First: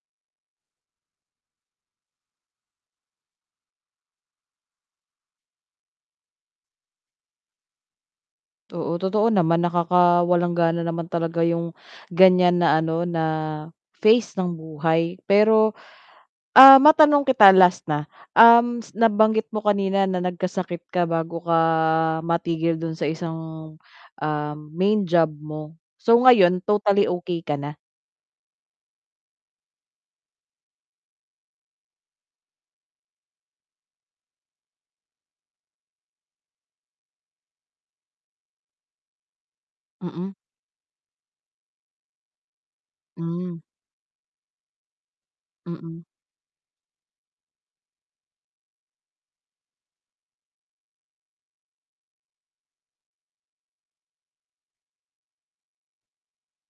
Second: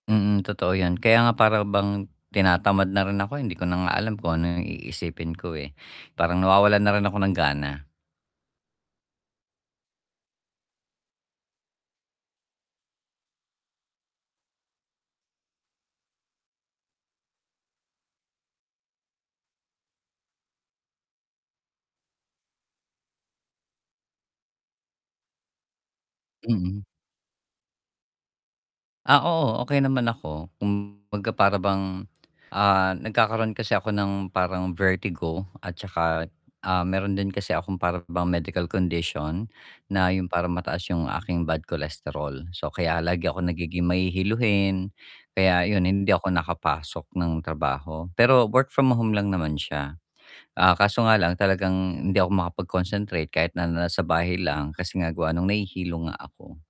Mm, totoo 'yon, kaya nga para bang tinatamad na rin ako, eh, hindi ko na nga alam kung ano 'yong iisipin ko, eh, parang nawawalan na rin ako ng gana. Oo, totoo naman nakakawalang gana naman talaga 'yong ganiyan na, ano na phase ng buhay, pero, ah, matanong kita last na. Um, s nabanggit mo kanina na nagkasakit ka bago ka matigil do'n sa isang, ah, main job mo, so ngayon Mm. totally okey ka na? Ah, oo, okey naman ako, kumbaga para bang ah, nagkakaroon kasi ako ng parang vertigo. At tsaka, ah, mayro'n din kasi akong para bang medical condition, na 'yong Mm. parang mataas 'yong aking bad cholesterol. So kaya lagi akong Hmm. nagiging mahihiluhin, kaya 'yon Mm. hindi ako nakapasok ng trabaho. Pero work-from-home lang naman siya. Ah, kaso nga lang talagang hindi ako makapag-concentrate kahit na nasa bahay lang kasi nga gawa no'ng nahihilo nga ako.